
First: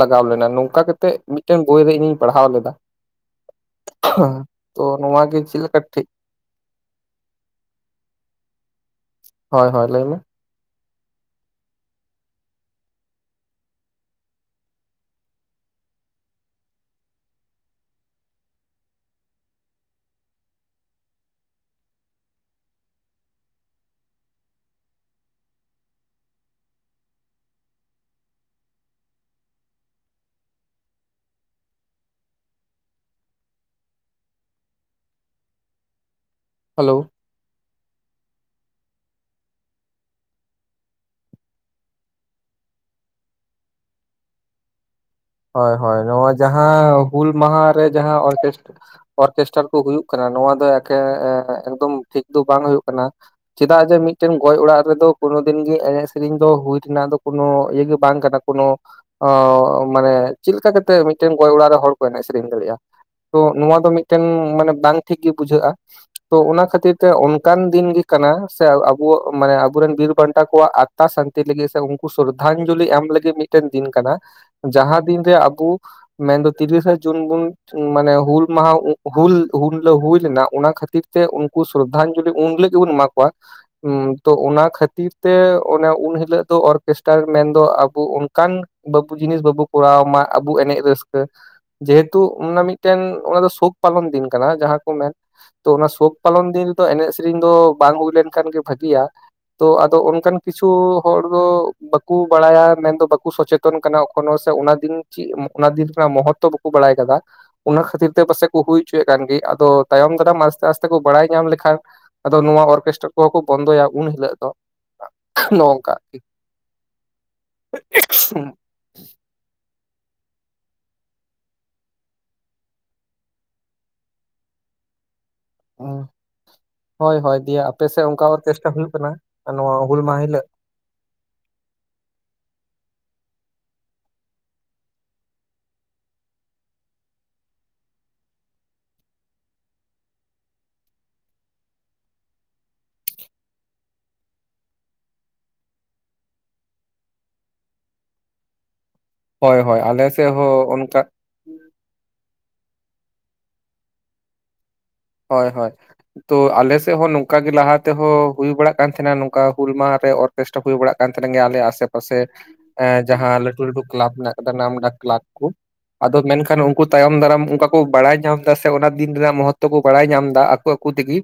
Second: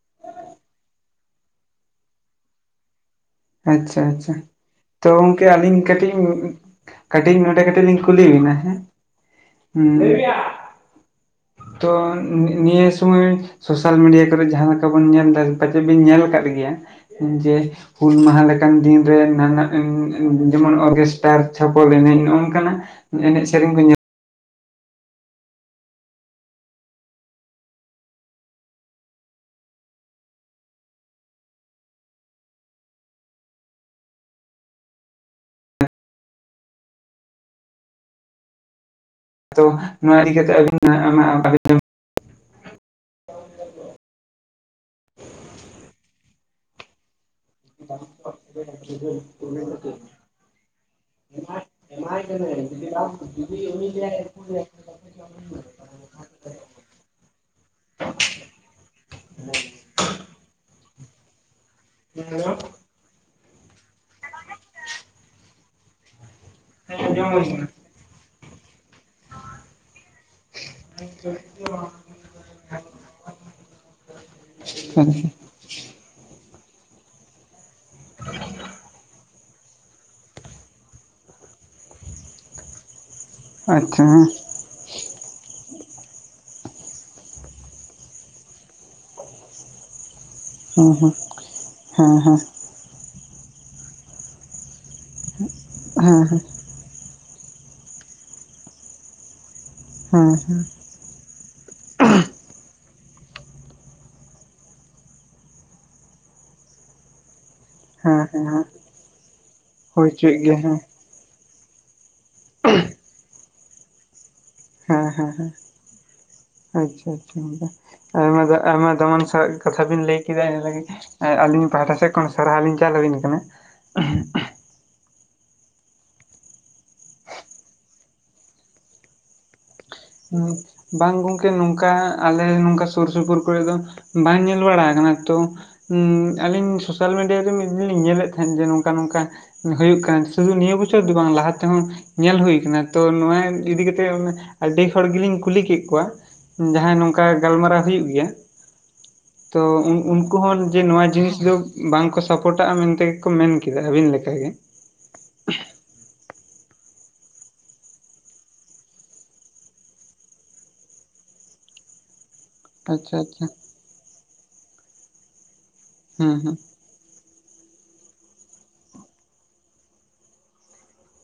S2: ᱞᱟᱜᱟᱣ ᱞᱮᱱᱟ ᱱᱚᱝᱠᱟ ᱠᱟᱛᱮᱜ ᱢᱤᱫᱴᱮᱱ ᱵᱳᱭᱨᱮ ᱤᱧᱤᱧ ᱯᱟᱲᱦᱟᱣ ᱞᱮᱫᱟ,
S1: ᱟᱪᱪᱷᱟ ᱟᱪᱪᱷᱟ ᱛᱚ
S2: ᱱᱚᱣᱟ ᱜᱮ
S1: ᱜᱚᱝᱠᱮ
S2: ᱪᱮᱫ ᱞᱮᱠᱟ
S1: ᱟᱹᱞᱤᱧ
S2: ᱴᱷᱤᱠ
S1: ᱠᱟᱹᱴᱤᱡ ᱠᱟᱹᱴᱤᱡ ᱱᱚᱰᱮ ᱠᱟᱹᱴᱤᱡ ᱞᱤᱧ ᱠᱩᱞᱤ ᱵᱤᱱᱟ ᱦᱮᱸ
S2: ᱦᱳᱭ ᱦᱳᱭ ᱞᱟᱹᱭ ᱢᱮ
S1: ᱦᱸᱢ ᱛᱚ ᱱᱤᱭᱟᱹ ᱥᱚᱢᱚᱭ ᱥᱳᱥᱟᱞ ᱢᱤᱰᱤᱭᱟ ᱠᱚᱨᱮᱜ ᱡᱟᱸᱦᱟ ᱞᱮᱠᱟ ᱵᱚᱱ ᱧᱮᱞ ᱫᱟ ᱾ ᱯᱟᱪᱮᱫ ᱵᱤᱱ ᱧᱮᱞ ᱠᱟᱜ ᱜᱮᱭᱟ ᱡᱮ ᱦᱩᱞ ᱢᱟᱦᱟ ᱞᱮᱠᱟᱱ ᱫᱤᱱ ᱨᱮ ᱱᱟ, ᱡᱮᱢᱚᱱ ᱚᱨᱜᱮᱥᱴᱟᱨ ᱪᱷᱚᱯᱚᱞ ᱮᱱᱮᱡ ᱱᱚᱜ ᱱᱚᱝ ᱠᱟᱱᱟᱜ ᱾ ᱮᱱᱮᱡ ᱥᱮᱨᱮᱧ ᱠᱚ ᱧᱟᱢᱼᱟ ᱾
S2: ᱦᱮᱞᱳ,
S1: ᱛᱚ ᱱᱚᱣᱟ ᱤᱫᱤ ᱠᱟ ᱟᱹᱵᱤᱱ
S2: ᱦᱳᱭ ᱦᱳᱭ ᱱᱚᱣᱟ ᱡᱟᱸᱦᱟ ᱦᱩᱞ ᱢᱟᱦᱟᱮ ᱡᱟᱸᱦᱟ ᱚᱨᱠᱮᱥᱴᱟᱨ ᱠᱚ ᱦᱩᱭᱩᱜ ᱠᱟᱱᱟ ᱱᱚᱣᱟ ᱫᱚ ᱮᱠᱮᱱ ᱮᱠᱫᱚᱢ ᱴᱷᱤᱠ ᱫᱚ ᱵᱟᱝ ᱦᱩᱭᱩᱜ ᱠᱟᱱᱟ ᱾ ᱪᱮᱫᱟᱜ ᱡᱮ ᱢᱤᱫᱴᱮᱱ ᱜᱚᱡ ᱚᱲᱟᱜ ᱨᱮᱫᱚ, ᱠᱳᱱᱳ ᱫᱤᱱ ᱜᱮ ᱮᱱᱮᱡ ᱥᱮᱨᱮᱧ ᱫᱚ ᱦᱩᱭ ᱨᱮᱱᱟᱜ, ᱫᱚ ᱠᱳᱱᱳ ᱤᱭᱟᱹ ᱜᱮ ᱵᱟᱝ ᱠᱟᱱᱟ ᱠᱳᱱᱳ ᱢᱟᱱᱮ ᱪᱮᱫ ᱞᱮᱠᱟ ᱠᱟᱛᱮᱜ, ᱢᱤᱫᱴᱮᱱ ᱜᱚᱡ ᱚᱲᱟᱜ ᱨᱮ ᱦᱚᱲ ᱠᱚ ᱮᱱᱮᱡ ᱥᱮᱨᱮᱧ ᱫᱟᱲᱮᱭᱟᱜᱼᱟ ᱾ ᱛᱚ ᱱᱚᱣᱟ ᱫᱚ ᱢᱤᱫᱴᱮᱱ ᱢᱟᱱᱮ ᱵᱟᱝ ᱴᱷᱤᱠ ᱜᱮ ᱵᱩᱡᱷᱟᱹᱜᱼᱟ ᱾ ᱛᱚ ᱚᱱᱟ ᱠᱷᱟᱹᱛᱤᱨ ᱛᱮ ᱚᱱᱠᱟᱱ ᱫᱤᱱ ᱜᱮ ᱠᱟᱱᱟ ᱾ᱥᱮ ᱟᱵᱚ ᱢᱟᱱᱮ ᱟᱵᱚᱨᱮᱱ ᱵᱤᱨ ᱵᱟᱱᱴᱟ ᱠᱚᱣᱟᱜ ᱟᱛᱢᱟ ᱥᱟᱱᱛᱤ ᱞᱟᱹᱜᱤᱫ, ᱥᱮ ᱩᱱᱠᱩ ᱥᱨᱫᱟᱧᱡᱚᱞᱤ ᱮᱢ, ᱞᱟᱹᱜᱤᱫ ᱢᱤᱫᱴᱮᱱ ᱫᱤᱱ ᱠᱟᱱᱟ ᱾ ᱡᱟᱸᱦᱟ ᱫᱤᱱᱨᱮ ᱟᱵᱚ ᱢᱮᱱᱫᱚ ᱛᱤᱨᱤᱥᱟ ᱡᱩᱱ, ᱵᱩᱱ ᱢᱟᱱᱮ ᱦᱩᱞ ᱢᱟᱦᱟ ᱦᱩᱞ ᱩᱱ ᱦᱤᱞᱳᱜ ᱦᱩᱭ ᱞᱮᱱᱟ ᱾ ᱚᱱᱟ ᱠᱷᱟᱹᱛᱤᱨ ᱛᱮ ᱩᱱᱠᱩ ᱥᱨᱽᱫᱟᱧᱡᱚᱞᱤ ᱩᱱ ᱦᱤᱞᱳᱜ ᱜᱮᱵᱚᱱ ᱮᱢᱟ ᱠᱚᱣᱟ
S1: ᱟᱪᱪᱷᱟ
S2: ᱾
S1: ᱦᱮᱸ
S2: ᱛᱚ ᱚᱱᱟ ᱠᱷᱟᱹᱛᱤᱨ, ᱛᱮ ᱚᱱᱟ ᱩᱱ ᱦᱤᱞᱳᱜ ᱫᱚ, ᱚᱨᱠᱮᱥᱴᱟᱨ ᱢᱮᱱᱫᱚ ᱟᱵᱚ ᱚᱱᱠᱟᱱ ᱵᱟᱵᱩ ᱡᱤᱱᱤᱥ ᱵᱟᱵᱚ ᱠᱚᱨᱟᱣ ᱢᱟ ᱾ ᱟᱵᱚ ᱮᱱᱮᱡ
S1: ᱦᱮᱸ
S2: ᱨᱟᱹᱥᱠᱟᱹ
S1: ᱦᱮᱸ
S2: ᱡᱮᱦᱮᱛᱩ, ᱚᱱᱟ ᱚᱱᱟ ᱢᱤᱫ ᱢᱤᱫᱴᱮᱱ ᱚᱱᱟ ᱫᱚ ᱥᱳᱠ ᱯᱟᱞᱚᱱ ᱫᱤᱱ ᱠᱟᱱᱟ ᱾ ᱡᱟᱸᱦᱟ ᱠᱚ ᱢᱮᱱ, ᱛᱚ ᱚᱱᱟ
S1: ᱦᱮᱸ
S2: ᱥᱳᱠ
S1: ᱦᱮᱸ ᱦᱮᱸ ᱦᱮᱸ
S2: ᱯᱟᱞᱚᱱ ᱫᱤᱱ, ᱛᱚ ᱮᱱᱮᱡ ᱥᱮᱨᱮᱧ ᱫᱚ ᱵᱟᱝ ᱦᱩᱭ ᱞᱮᱱᱠᱷᱟᱱ ᱜᱮ ᱵᱷᱟᱜᱤᱭᱟ ᱾ ᱛᱚ ᱟᱫᱚ
S1: ᱦᱮᱸ
S2: ᱚᱱᱠᱟᱱ
S1: ᱦᱮᱸ
S2: ᱠᱤᱪᱷᱩ, ᱦᱚᱲ ᱫᱚ ᱵᱟᱠᱚ ᱵᱟᱲᱟᱭᱟ ᱾ ᱢᱮᱱᱫᱚ ᱵᱟᱠᱚ ᱥᱚᱪᱮᱛᱚᱱ ᱠᱟᱱᱟ ᱾ ᱠᱳᱱᱳ ᱥᱮ ᱚᱱᱟ ᱫᱤᱱ ᱪᱮᱫ, ᱚᱱᱟ ᱫᱤᱱ ᱨᱮᱱᱟᱜ ᱢᱚᱦᱚᱛᱛᱚ ᱵᱟᱠᱚ ᱵᱟᱲᱟᱭ ᱠᱟᱫᱟ ᱾ ᱚᱱᱟ ᱠᱷᱟᱹᱛᱤᱨ ᱛᱮ,
S1: ᱦᱮᱸ
S2: ᱯᱟᱥᱮᱡ ᱠᱚ
S1: ᱦᱮᱸ
S2: ᱦᱩᱭ ᱦᱚᱪᱚᱭᱮᱫ ᱠᱟᱱ ᱜᱮ, ᱟᱫᱚ
S1: ᱦᱳᱭ
S2: ᱛᱟᱭᱚᱢ
S1: ᱦᱚᱪᱚᱭᱮᱫ
S2: ᱫᱟᱨᱟᱢ
S1: ᱜᱮᱭᱟ
S2: ᱟᱥᱛᱮ
S1: ᱦᱮᱸ
S2: ᱟᱥᱛᱮ ᱠᱚ ᱵᱟᱲᱟᱭ ᱧᱟᱢ ᱞᱮᱠᱷᱟᱱ, ᱟᱫᱚ ᱱᱚᱣᱟ ᱚᱨᱠᱮᱥᱴᱨᱟ ᱠᱚᱦᱚ ᱠᱚ ᱵᱚᱱᱫᱚᱭᱟ ᱾ ᱩᱱ ᱦᱤᱞᱳ ᱫᱚ
S1: ᱦᱮᱸ ᱦᱮᱸ ᱦᱮᱸ
S2: ᱱᱚᱝᱠᱟ ᱟᱨᱠᱤ᱾
S1: ᱟᱪᱪᱷᱟ, ᱟᱪᱪᱷᱟ ᱜᱚᱝᱠᱮ ᱟᱭᱢᱟ ᱫᱟᱢᱟᱱ ᱥᱟ ᱠᱟᱛᱷᱟ ᱵᱮᱤᱱ ᱞᱟᱹᱭ ᱠᱮᱫᱟ ᱾ ᱤᱱᱟᱹ ᱞᱟᱹᱜᱤᱫ ᱟᱹᱞᱤᱧ ᱯᱟᱦᱴᱟ ᱥᱮᱫ ᱠᱷᱚᱱ, ᱥᱟᱨᱦᱟᱣ ᱞᱤᱧ ᱪᱟᱞ ᱟᱹᱵᱤᱱ ᱠᱟᱱᱟ ᱾
S2: ᱦᱳᱭᱼ ᱦᱳᱭ ᱫᱤᱭᱮ ᱟᱯᱮᱥᱮᱫ ᱚᱱᱠᱟ ᱚᱨᱠᱮᱥᱴᱟ ᱦᱩᱭᱩᱜ ᱠᱟᱱᱟ ᱾ ᱱᱚᱣᱟ ᱦᱩᱞ ᱢᱟᱦᱟ ᱦᱤᱞᱳᱜ
S1: ᱦᱩᱸ ᱵᱟᱝ ᱜᱚᱝᱠᱮ, ᱱᱚᱝᱠᱟ ᱟᱞᱮ ᱱᱚᱝᱠᱟ ᱥᱩᱨ ᱥᱩᱯᱩᱨ ᱠᱚᱨᱮ ᱫᱚ ᱵᱟᱝ ᱧᱮᱞ ᱵᱟᱲᱟ ᱠᱟᱱᱟ ᱾ ᱛᱚ ᱦᱴᱩᱢ ᱟᱹᱞᱤᱧ ᱥᱳᱥᱟᱞ ᱢᱤᱰᱤᱭᱟᱟᱨᱮ ᱢᱤᱫ ᱫᱤᱱ ᱞᱤᱧ ᱧᱮᱞᱮᱫ ᱛᱟᱦᱮᱸᱫ ᱡᱮ ᱱᱚᱝᱠᱟ- ᱱᱚᱝᱠᱟ ᱾ ᱦᱩᱭᱩᱜᱭ ᱠᱟᱱᱟ ᱾ ᱥᱩᱫᱷᱩ ᱱᱤᱭᱟᱹ ᱵᱚᱪᱷᱚᱨ ᱫᱚ ᱵᱟᱝ ᱞᱟᱦᱟ ᱛᱮᱦᱚ, ᱧᱮᱞ ᱦᱩᱭ ᱠᱟᱱᱟ ᱛᱚ, ᱱᱚᱣᱟ ᱤᱫᱤ ᱠᱟᱛᱮᱜ ᱟᱹᱰᱤ ᱦᱚᱲ ᱜᱮᱞᱤᱧ ᱠᱩᱞᱤ ᱠᱮᱫ ᱠᱚᱣᱟ, ᱡᱟᱦᱟᱸᱭ ᱱᱚᱝᱠᱟ ᱜᱟᱞᱢᱟᱨᱟᱣ ᱦᱩᱭᱩᱜ ᱜᱮᱭᱟ ᱾ ᱛᱚ
S2: ᱦᱳᱭ ᱦᱳᱭ ᱟᱞᱮ ᱥᱮᱫ
S1: ᱩᱱᱠᱩ ᱦᱚᱸ ᱡᱮ ᱱᱚᱣᱟ
S2: ᱚᱱᱠᱟ
S1: ᱡᱤᱱᱤᱥ ᱫᱚ, ᱵᱟᱝᱠᱚ ᱥᱟᱯᱚᱴᱟᱜᱼᱟ ᱾ ᱢᱮᱱᱛᱮᱜᱮᱠᱚ ᱢᱮᱱ ᱠᱮᱜᱼᱟ ᱟᱹᱵᱤᱱ ᱞᱮᱠᱟᱜᱮ ᱾
S2: ᱦᱳᱭ ᱦᱳᱭ ᱛᱚ ᱟᱞᱮᱮᱥᱮᱫ ᱦᱚᱸ ᱱᱚᱝᱠᱟ ᱜᱮ ᱞᱟᱦᱟᱛᱮᱦᱚᱸ ᱦᱩᱭ ᱵᱟᱲᱟᱜ ᱠᱟᱱ ᱛᱟᱦᱮᱸᱱᱟ ᱾ ᱱᱚᱝᱠᱟ ᱦᱩᱞ ᱢᱟᱦᱟᱮ ᱚᱨ ᱠᱮᱥᱴᱟ ᱦᱩᱭ ᱵᱟᱲᱟᱜ ᱠᱟᱱ ᱛᱟᱦᱮᱱ ᱜᱮ ᱾ ᱟᱞᱮ ᱟᱥᱮ ᱢᱟᱥᱮ
S1: ᱟᱪᱪᱷᱟ
S2: ᱡᱟᱸᱦᱟ
S1: ᱟᱪᱪᱷᱟ
S2: ᱞᱟᱴᱩ ᱞᱟᱴᱩ ᱠᱮᱞᱟᱵ ᱢᱮᱱᱟᱜ ᱠᱟᱫᱟ, ᱱᱟᱢᱰᱟᱠ ᱠᱮᱞᱟᱵ ᱠᱚ ᱟᱫᱚ
S1: ᱦᱮᱸ ᱦᱮᱸ
S2: ᱢᱮᱱᱠᱷᱟᱱ ᱠᱩ ᱛᱟᱭᱚᱢ ᱫᱟᱨᱟᱢ ᱚᱱᱠᱟ ᱠᱚ ᱵᱟᱲᱟᱭ ᱧᱟᱢ ᱫᱟ ᱾ ᱥᱮ ᱚᱱᱟ ᱫᱤᱱ ᱨᱮᱱᱟᱜ ᱢᱚᱦᱚᱛᱛᱚ ᱠᱚ ᱵᱟᱲᱟᱭ ᱧᱟᱢ ᱫᱟ ᱾ ᱟᱠᱚ ᱟᱠᱚ ᱛᱤᱜᱮ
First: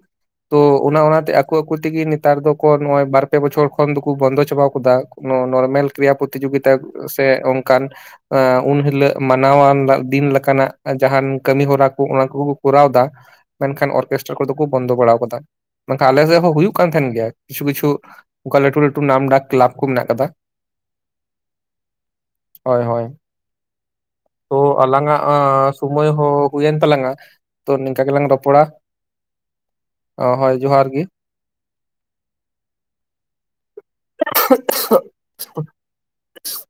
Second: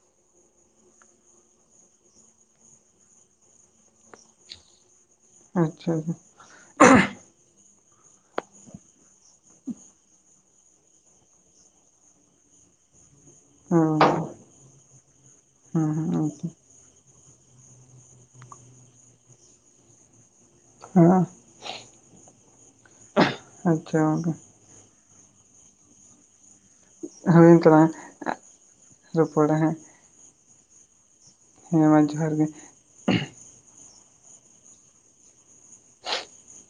S2: ᱛᱚ ᱚᱱᱟ ᱚᱱᱟᱛᱮ ᱟᱠᱚ ᱟᱠᱚ ᱛᱤᱜᱮ, ᱱᱮᱛᱟᱨ ᱫᱚ ᱱᱚᱜᱚᱭ ᱵᱟᱨ ᱯᱮ ᱵᱚᱪᱷᱚᱨ ᱠᱷᱚᱱ ᱫᱚᱠᱚ ᱵᱚᱱᱫᱚ ᱪᱟᱵᱟ ᱠᱟᱫᱟ ᱾ ᱱᱚᱨᱢᱮᱞ
S1: ᱟᱪᱪᱷᱟ
S2: ᱠᱨᱤᱭᱟ ᱯᱨᱚᱛᱤ ᱡᱳᱜᱤᱛᱟ ᱥᱮ ᱚᱱᱠᱟᱱ ᱩᱱᱦᱤᱞᱟᱹᱜ ᱢᱟᱱᱟᱣ ᱟᱱᱟ ᱫᱤᱱ ᱞᱮᱠᱟᱱᱟᱜ ᱡᱟᱦᱟᱱ ᱠᱟᱹᱢᱤ ᱦᱚᱨᱟ ᱠᱚ ᱚᱱᱟ ᱠᱚᱜ ᱠᱚ ᱠᱚᱨᱟᱣ ᱫᱟ ᱾ ᱢᱮᱱᱠᱷᱟᱱ
S1: ᱦᱮᱸ
S2: ᱚᱨᱠᱮᱥᱴᱨᱟ ᱠᱚᱫᱚ ᱠᱚ ᱵᱚᱱᱫᱚ ᱵᱟᱲᱟ ᱠᱟᱫᱟ ᱾ ᱢᱮᱱᱠᱷᱟᱱ ᱟᱞᱮ ᱥᱮᱫ ᱦᱚᱸᱦᱳᱭᱩ ᱠᱟᱱ ᱛᱟᱦᱮᱱ ᱜᱮᱭᱟ ᱠᱤᱪᱷᱩ ᱠᱤᱪᱷᱩ ᱚᱝᱠᱟ ᱞᱟᱹᱴᱩ ᱞᱟᱹᱴᱩ ᱱᱟᱢ ᱰᱟᱠ ᱠᱞᱟᱯ ᱠᱚ ᱢᱮᱱᱟᱜ ᱠᱟᱫᱟ᱾
S1: ᱦᱮᱞᱳ
S2: ᱦᱳᱭ ᱦᱳᱭ
S1: ᱟᱪᱪᱷᱟ ᱜᱚᱢᱠᱮ᱾
S2: ᱛᱚ ᱟᱞᱟᱝ ᱥᱩᱢᱚᱭ ᱦᱳ ᱦᱩᱭᱮᱱ ᱛᱟᱞᱟᱝᱟ
S1: ᱦᱳᱭᱮᱱ
S2: ᱛᱚ
S1: ᱛᱟᱞᱟᱝ
S2: ᱱᱤᱛ ᱨᱚᱯᱚᱲᱟ
S1: ᱨᱚᱯᱚᱲᱟ ᱦᱮᱸ
S2: ᱚ ᱦᱳᱭ ᱡᱚᱦᱟᱨ ᱜᱮ᱾
S1: ᱦᱮᱸ ᱢᱟ ᱡᱚᱦᱟᱨ ᱜᱮ᱾
S2: [unintelligible]
S1: [unintelligible]